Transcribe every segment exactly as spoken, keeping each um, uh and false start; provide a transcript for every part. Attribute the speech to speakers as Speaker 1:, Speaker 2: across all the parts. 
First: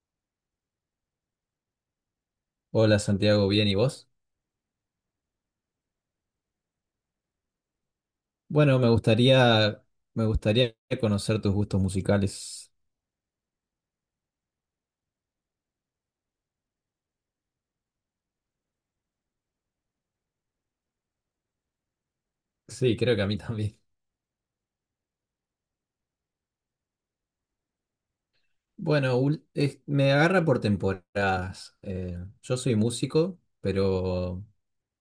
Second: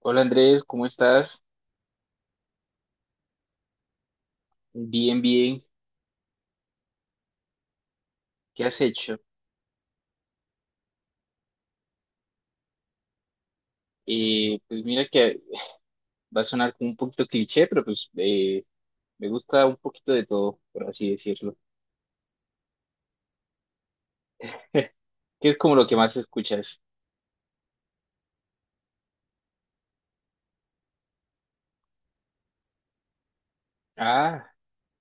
Speaker 1: Hola Andrés, ¿cómo estás?
Speaker 2: Hola Santiago, bien, ¿y vos?
Speaker 1: Bien, bien. ¿Qué
Speaker 2: Bueno,
Speaker 1: has
Speaker 2: me
Speaker 1: hecho?
Speaker 2: gustaría, me gustaría conocer tus gustos musicales.
Speaker 1: Eh, pues mira que va a sonar como un poquito cliché, pero pues eh, me gusta un poquito de todo, por así decirlo.
Speaker 2: Sí, creo que a mí también.
Speaker 1: ¿Qué es como lo que más escuchas?
Speaker 2: Bueno, ul- es- me agarra por temporadas. Eh, yo soy músico, pero
Speaker 1: Ah,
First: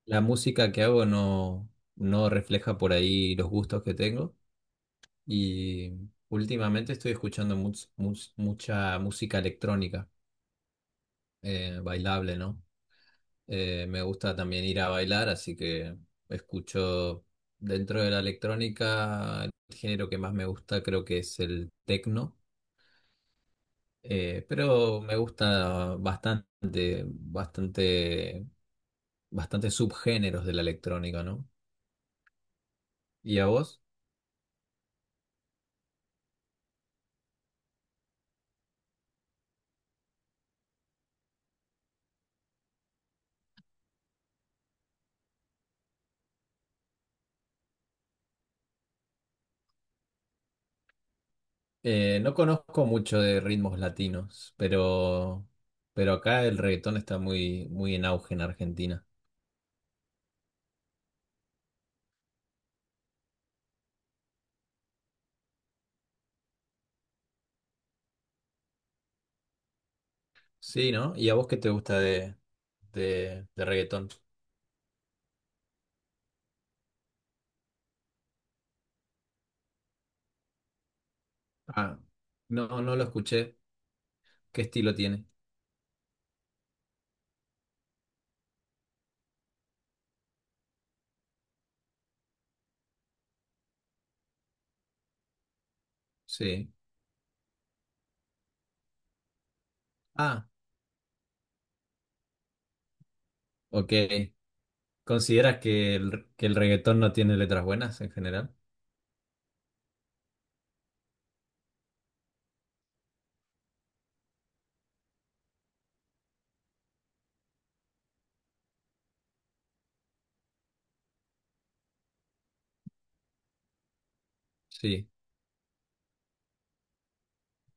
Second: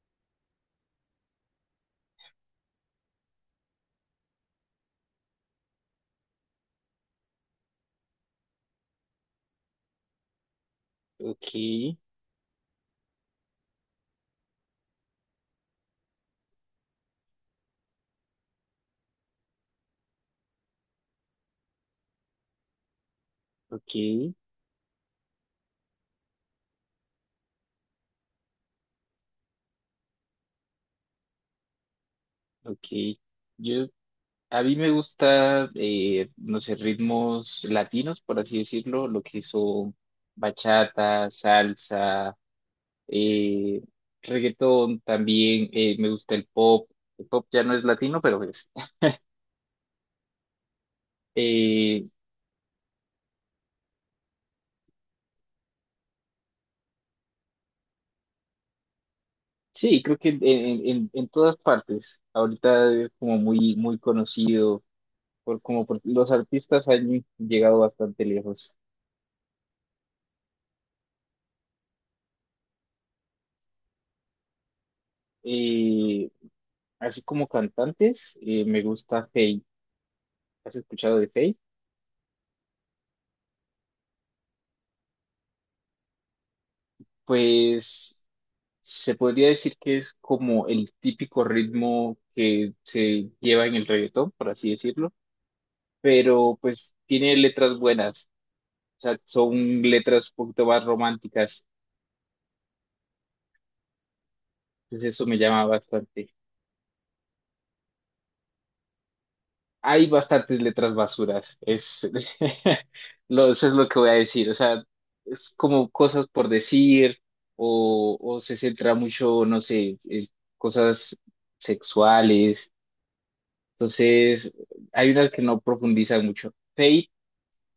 Speaker 2: la música que hago no, no refleja por ahí los gustos que tengo. Y Últimamente estoy escuchando much- much- mucha música electrónica, eh,
Speaker 1: ok,
Speaker 2: bailable, ¿no? Eh, me gusta también ir a bailar, así que escucho dentro de la electrónica, el género que más me gusta creo que es el techno,
Speaker 1: ok,
Speaker 2: eh, pero me gusta bastante, bastante, bastante subgéneros de la electrónica, ¿no?
Speaker 1: ok.
Speaker 2: ¿Y a vos?
Speaker 1: Yo, a mí me gusta, eh, no sé, ritmos latinos, por así decirlo, lo que son bachata, salsa, eh, reggaetón también, eh, me gusta el pop, el pop ya no es latino, pero es. Eh,
Speaker 2: Eh, no conozco mucho de ritmos latinos, pero, pero acá el reggaetón está muy, muy en auge en Argentina.
Speaker 1: sí, creo que en, en- en- en todas partes, ahorita es como muy, muy conocido, por, como por- los artistas han llegado bastante lejos.
Speaker 2: Sí, ¿no? ¿Y a vos qué te gusta de, de, de reggaetón?
Speaker 1: Eh, así como cantantes, eh, me gusta Feid, ¿has escuchado de Feid?
Speaker 2: Ah, no, no lo escuché. ¿Qué estilo tiene?
Speaker 1: Pues... Se podría decir que es como el típico ritmo que se lleva en el reggaetón, por así decirlo, pero
Speaker 2: Sí.
Speaker 1: pues tiene letras buenas, o sea, son letras un
Speaker 2: Ah,
Speaker 1: poquito más románticas,
Speaker 2: ok.
Speaker 1: entonces eso me
Speaker 2: ¿Consideras
Speaker 1: llama
Speaker 2: que el,
Speaker 1: bastante.
Speaker 2: que el reggaetón no tiene letras buenas en general?
Speaker 1: Hay bastantes letras basuras, es lo, eso es lo que voy a decir, o sea, es como cosas por decir o, o se centra mucho, no sé, es- cosas sexuales, entonces
Speaker 2: Sí.
Speaker 1: hay unas que no profundizan mucho. Fate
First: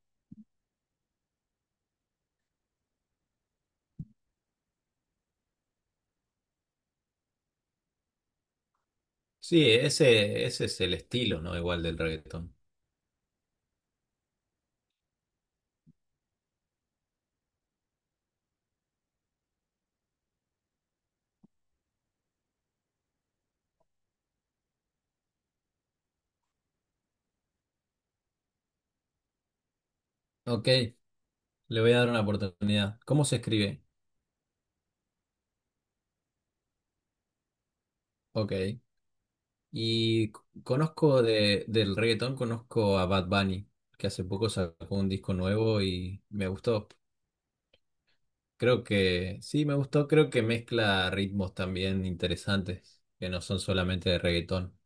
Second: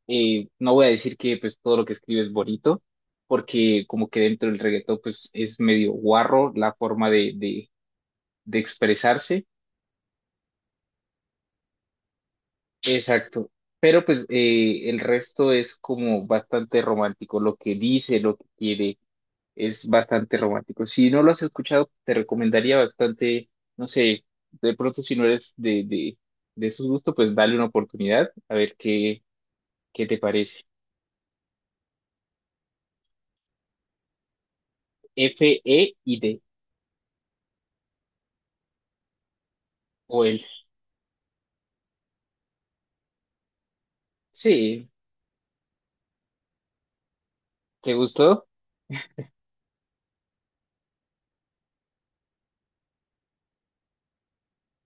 Speaker 1: eh, no voy a decir que pues todo lo que escribe es bonito, porque como que dentro del reggaetón pues es medio guarro la forma de, de, de expresarse.
Speaker 2: Sí, ese, ese es el estilo, ¿no? Igual del reggaetón.
Speaker 1: Exacto. Pero pues eh, el resto es como bastante romántico. Lo que dice, lo que quiere, es bastante romántico. Si no lo has escuchado, te recomendaría bastante, no sé, de pronto si no eres de, de, de su gusto, pues dale una oportunidad a ver qué, qué te parece.
Speaker 2: Ok, le voy a dar una oportunidad. ¿Cómo se escribe?
Speaker 1: F, E y D.
Speaker 2: Ok.
Speaker 1: O
Speaker 2: Y
Speaker 1: L.
Speaker 2: c- conozco de, del reggaetón, conozco a Bad Bunny, que hace poco
Speaker 1: Sí.
Speaker 2: sacó un disco nuevo y me gustó.
Speaker 1: ¿Te gustó?
Speaker 2: Creo que sí, me gustó. Creo que mezcla ritmos también interesantes, que no son solamente de reggaetón.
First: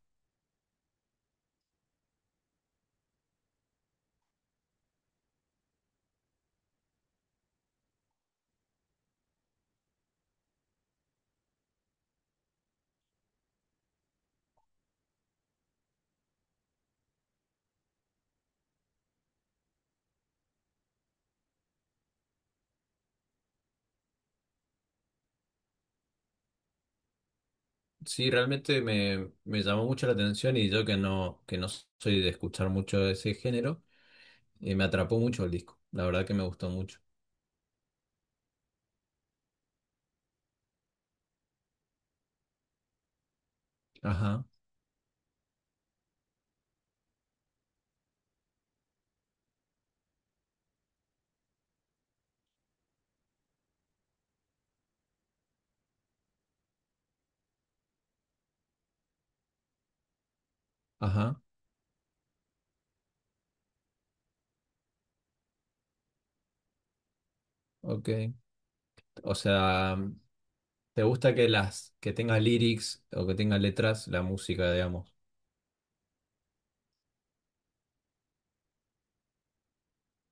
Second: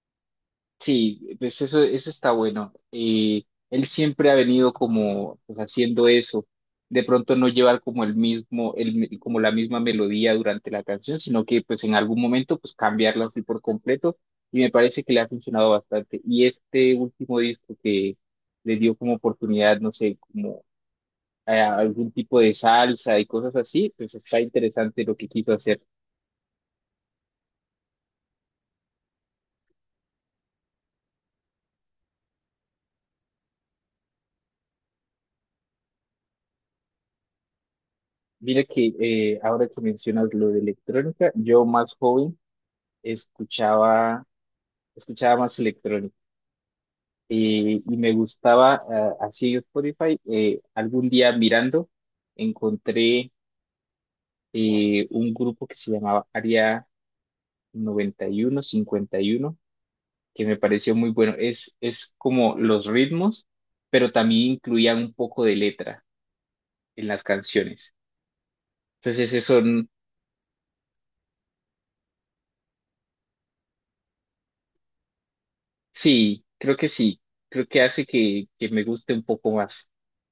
Speaker 1: Sí, pues eso, eso está bueno. Eh, él siempre ha venido como pues, haciendo eso. De pronto no llevar como el mismo, el, mi- como la misma melodía durante la canción, sino que pues en algún momento pues cambiarla así por completo. Y me parece que le ha funcionado bastante. Y este último disco que le dio como oportunidad, no sé, como eh, algún tipo de salsa y cosas así, pues está interesante lo que quiso hacer.
Speaker 2: Sí, realmente me, me llamó mucho la atención y yo que no, que no soy de escuchar mucho de ese género, eh, me atrapó mucho el disco. La verdad que me gustó mucho.
Speaker 1: Mira que eh, ahora que mencionas lo de electrónica, yo más joven escuchaba,
Speaker 2: Ajá,
Speaker 1: escuchaba más electrónica y, y me gustaba, ah, así en Spotify, eh, algún día mirando, encontré eh, un grupo que se llamaba Área noventa y uno cincuenta y uno, que me pareció muy bueno.
Speaker 2: ajá,
Speaker 1: Es, es como los ritmos, pero también incluían un poco de letra en las canciones.
Speaker 2: ok.
Speaker 1: Entonces
Speaker 2: O
Speaker 1: eso, n-
Speaker 2: sea, ¿te gusta que las, que tenga lyrics o que tenga letras la música, digamos?
Speaker 1: sí, creo que sí, creo que hace que, que me guste un poco más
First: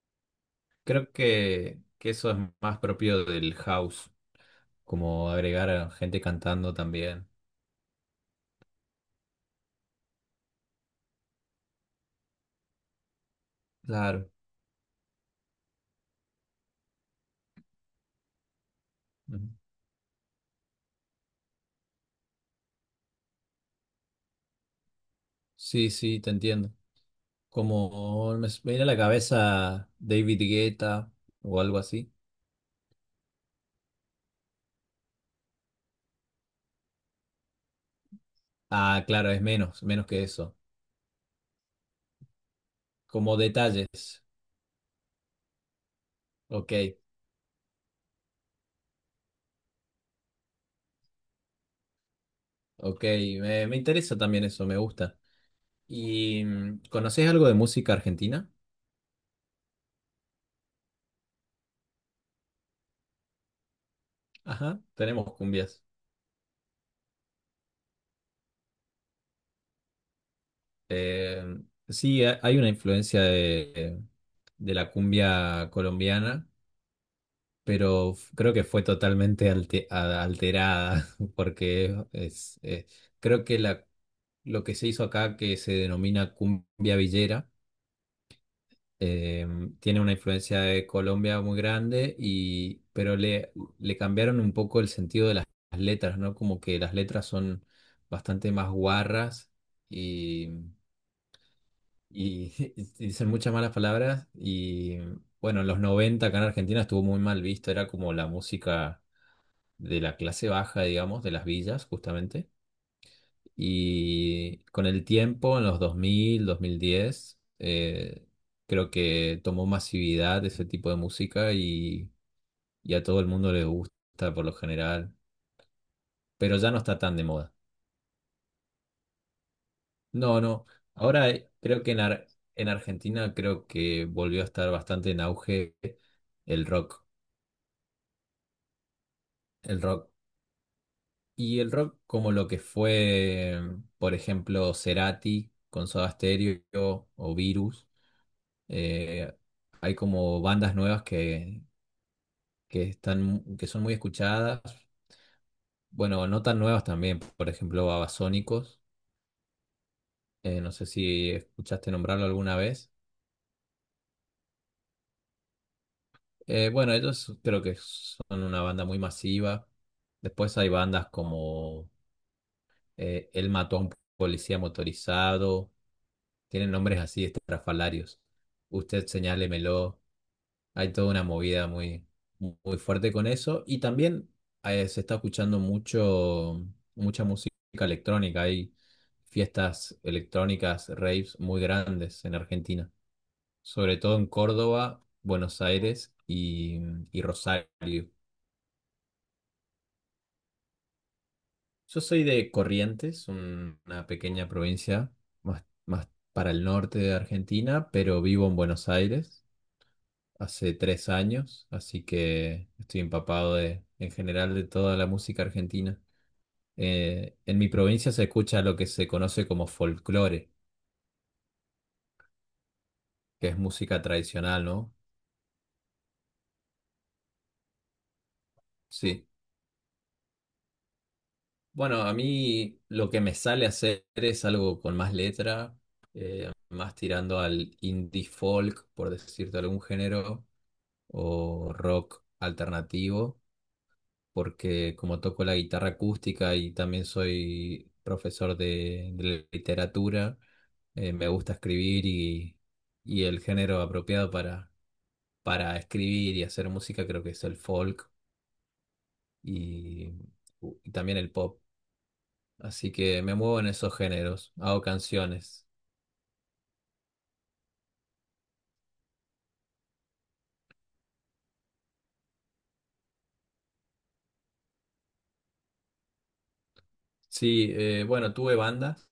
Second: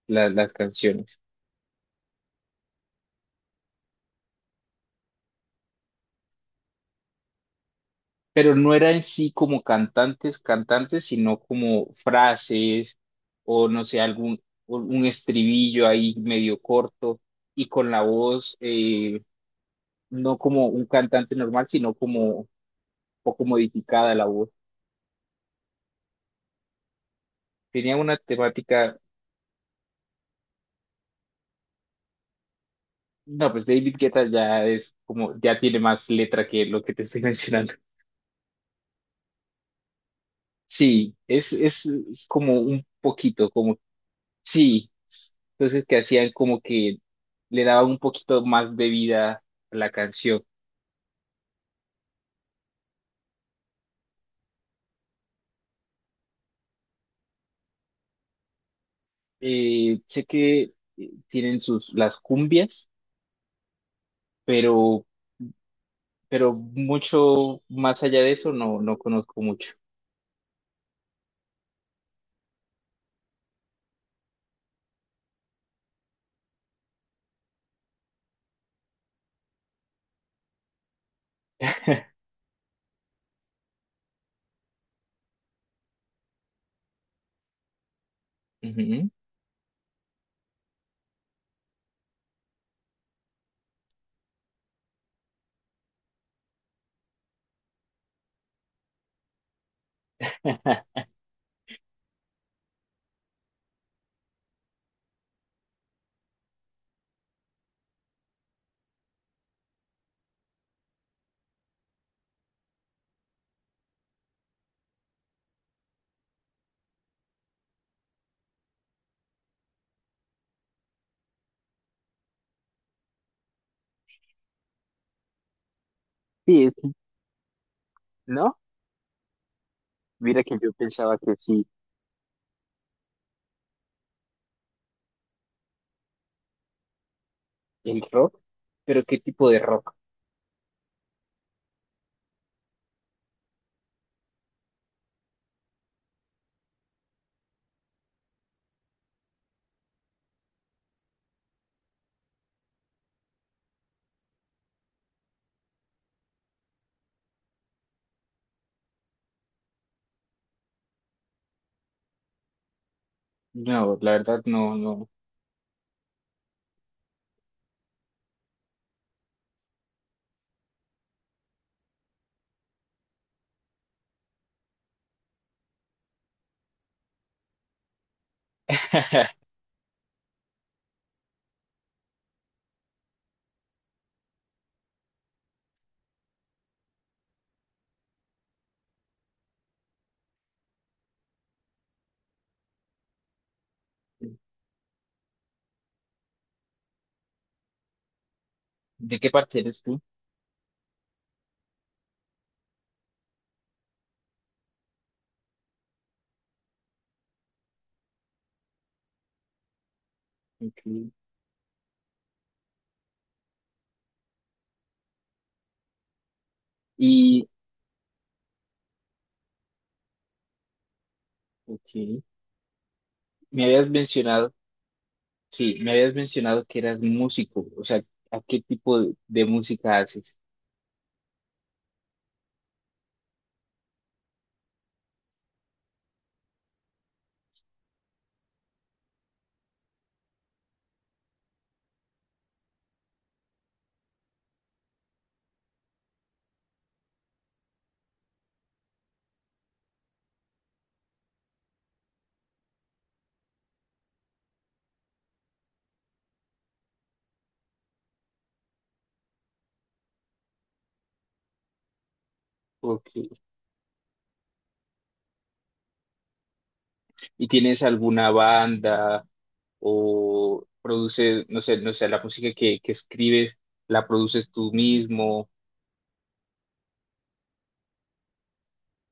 Speaker 1: la- las
Speaker 2: Creo
Speaker 1: canciones.
Speaker 2: que, que eso es más propio del house, como agregar a gente cantando también.
Speaker 1: Pero no era en sí como cantantes, cantantes, sino como frases o no sé,
Speaker 2: Claro.
Speaker 1: algún un estribillo ahí medio corto y con la voz eh,
Speaker 2: Ujú.
Speaker 1: no como un cantante normal, sino como un poco modificada la voz.
Speaker 2: Sí, sí, te entiendo.
Speaker 1: Tenía una
Speaker 2: Como me s- me viene a la
Speaker 1: temática,
Speaker 2: cabeza David Guetta o algo así.
Speaker 1: no, pues David Guetta ya es como, ya tiene más letra que lo que te estoy mencionando.
Speaker 2: Ah, claro, es menos, menos que eso.
Speaker 1: Sí, es, es, es como un
Speaker 2: Como
Speaker 1: poquito, como
Speaker 2: detalles.
Speaker 1: sí, entonces que hacían como
Speaker 2: Ok,
Speaker 1: que le daban un poquito más de vida a la canción.
Speaker 2: ok. Me, me interesa también eso, me gusta. ¿Y mm, conocés algo de música argentina?
Speaker 1: Eh, sé que eh, tienen sus las cumbias,
Speaker 2: Ajá,
Speaker 1: pero
Speaker 2: tenemos cumbias.
Speaker 1: pero mucho más allá de eso no no conozco mucho.
Speaker 2: Eh, sí, ha- hay una influencia de, de la cumbia colombiana pero f- creo que fue totalmente alte- a- alterada, porque es, eh, creo que la, lo que se hizo acá, que se denomina cumbia villera,
Speaker 1: Ujú.
Speaker 2: eh, tiene una influencia de Colombia muy grande, y, pero le, le cambiaron un poco el sentido de las letras, ¿no? Como que las letras son bastante más guarras y, y y dicen muchas malas palabras, y bueno, en los noventa acá en Argentina estuvo muy mal visto, era como la música de la clase baja, digamos, de las villas, justamente. Y con el tiempo, en los dos mil, dos mil diez, eh, creo que tomó masividad ese tipo de música y, y a todo el mundo le gusta por lo general, pero
Speaker 1: Sí,
Speaker 2: ya no
Speaker 1: sí,
Speaker 2: está tan de moda.
Speaker 1: ¿no?
Speaker 2: No,
Speaker 1: Mira que
Speaker 2: no.
Speaker 1: yo pensaba
Speaker 2: Ahora
Speaker 1: que
Speaker 2: eh,
Speaker 1: sí,
Speaker 2: creo que en, Ar- en Argentina creo que volvió a estar bastante en auge el rock.
Speaker 1: el rock, pero ¿qué tipo de
Speaker 2: El
Speaker 1: rock?
Speaker 2: rock. Y el rock como lo que fue, por ejemplo, Cerati con Soda Stereo o Virus, eh, hay como bandas nuevas que, que están, que son muy escuchadas, bueno, no tan nuevas también, por ejemplo, Babasónicos, eh, no sé si escuchaste nombrarlo alguna vez.
Speaker 1: No, la verdad no, no.
Speaker 2: Eh, bueno, ellos creo que son una banda muy masiva. Después hay bandas como eh, Él mató a un policía motorizado. Tienen nombres así estrafalarios. Usted señálemelo. Hay toda una movida muy, muy fuerte con eso. Y también eh, se está escuchando mucho, mucha música electrónica. Hay fiestas electrónicas, raves muy grandes en Argentina. Sobre todo en Córdoba, Buenos Aires y, y Rosario.
Speaker 1: ¿De qué parte eres tú?
Speaker 2: Yo soy de Corrientes, un- una pequeña provincia más, más para el norte de Argentina, pero vivo en Buenos Aires hace
Speaker 1: Ok.
Speaker 2: tres años, así que estoy empapado de, en general de toda la música argentina. Eh,
Speaker 1: Y,
Speaker 2: en mi provincia se escucha lo que se conoce como folclore,
Speaker 1: ok,
Speaker 2: que es
Speaker 1: me habías
Speaker 2: música
Speaker 1: mencionado
Speaker 2: tradicional, ¿no?
Speaker 1: sí, me habías mencionado que eras músico, o sea, ¿a qué tipo de,
Speaker 2: Sí.
Speaker 1: de música haces?
Speaker 2: Bueno, a mí lo que me sale hacer es algo con más letra, eh, más tirando al indie folk, por decirte algún género, o rock alternativo porque como toco la guitarra acústica y también soy profesor de, de literatura, eh, me gusta escribir y, y el género apropiado para, para escribir y hacer música creo que es el folk y, y también el pop. Así que me
Speaker 1: Ok.
Speaker 2: muevo en esos géneros, hago canciones.
Speaker 1: ¿Y tienes alguna banda o produces, no sé, no sé, la música que, que escribes, la produces tú mismo?
Speaker 2: Sí, eh, bueno, tuve bandas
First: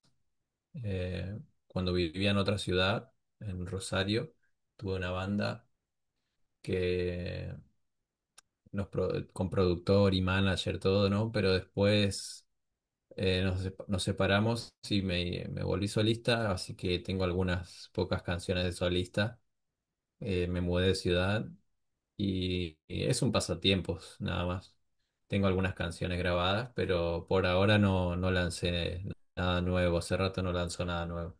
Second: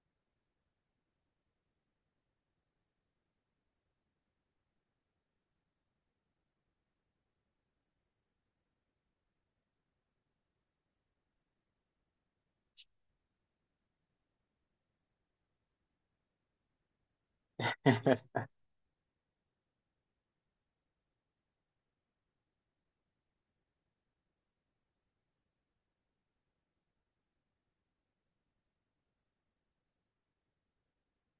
Speaker 2: eh, cuando vivía en otra ciudad, en Rosario, tuve una banda que nos pro- con productor y manager, todo, ¿no? Pero después eh, nos, sep- nos separamos y me, me volví solista, así que tengo algunas pocas canciones de solista. Eh, me mudé de ciudad y, y es un pasatiempos, nada más. Tengo algunas canciones grabadas, pero por ahora no, no lancé nada nuevo. Hace rato no lanzo nada nuevo.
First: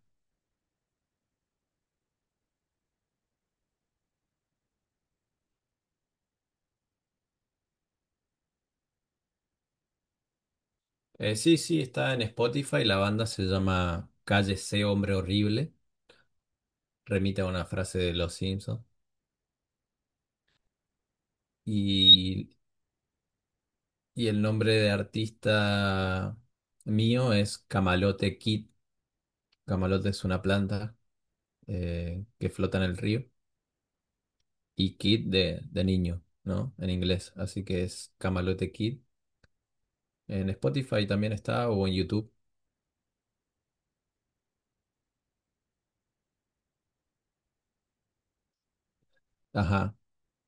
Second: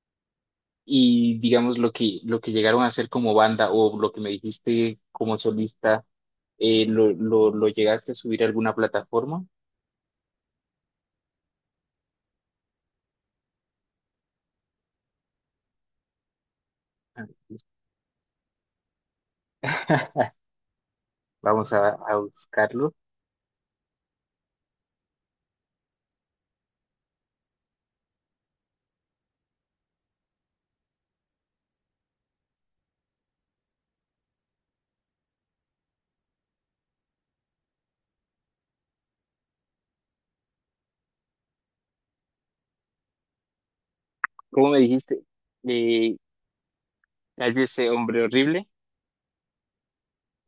Speaker 1: Y digamos lo que, lo que llegaron a hacer como banda o lo que me dijiste como solista, eh, ¿lo, lo, lo llegaste a subir a alguna plataforma?
Speaker 2: Eh, sí, sí, está en Spotify. La banda se llama Cállese, hombre horrible. Remite a
Speaker 1: Ah,
Speaker 2: una frase de Los Simpsons.
Speaker 1: vamos a, a
Speaker 2: Y
Speaker 1: buscarlo.
Speaker 2: Y el nombre de artista mío es Camalote Kid. Camalote es una planta eh, que flota en el río. Y Kid de, de niño, ¿no? En inglés. Así que es Camalote Kid. En Spotify también está o en YouTube.
Speaker 1: ¿Cómo me dijiste? Eh, Cállese, hombre horrible.
Speaker 2: Ajá.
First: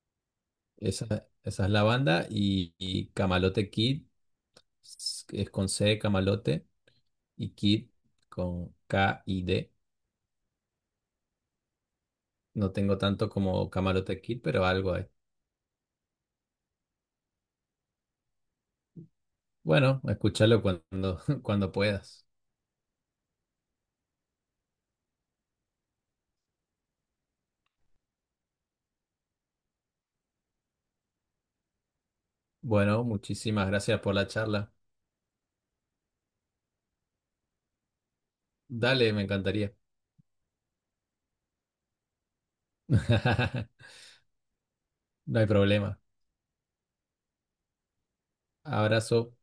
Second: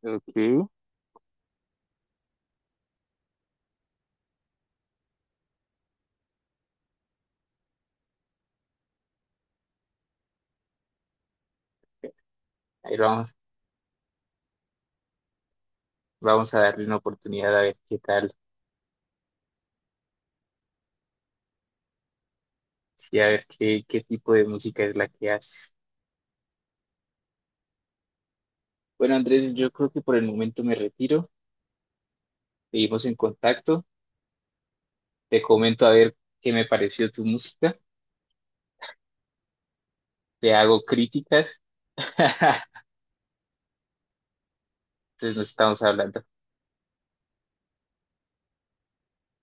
Speaker 1: Ok.
Speaker 2: Esa, esa es la banda. Y, y Camalote Kid es es con C, Camalote. Y Kid con K y D. No
Speaker 1: Ahí
Speaker 2: tengo tanto
Speaker 1: vamos,
Speaker 2: como Camalote Kid, pero algo hay.
Speaker 1: vamos a darle una oportunidad a ver qué tal,
Speaker 2: Bueno, escúchalo cuando, cuando puedas.
Speaker 1: sí, a ver qué, qué tipo de música es la que haces. Bueno, Andrés, yo creo que por el momento me retiro.
Speaker 2: Bueno,
Speaker 1: Seguimos en
Speaker 2: muchísimas
Speaker 1: contacto.
Speaker 2: gracias por la charla.
Speaker 1: Te comento a ver qué me pareció tu música.
Speaker 2: Dale, me encantaría.
Speaker 1: Te hago críticas. Entonces
Speaker 2: No hay
Speaker 1: nos estamos
Speaker 2: problema.
Speaker 1: hablando.
Speaker 2: Abrazo.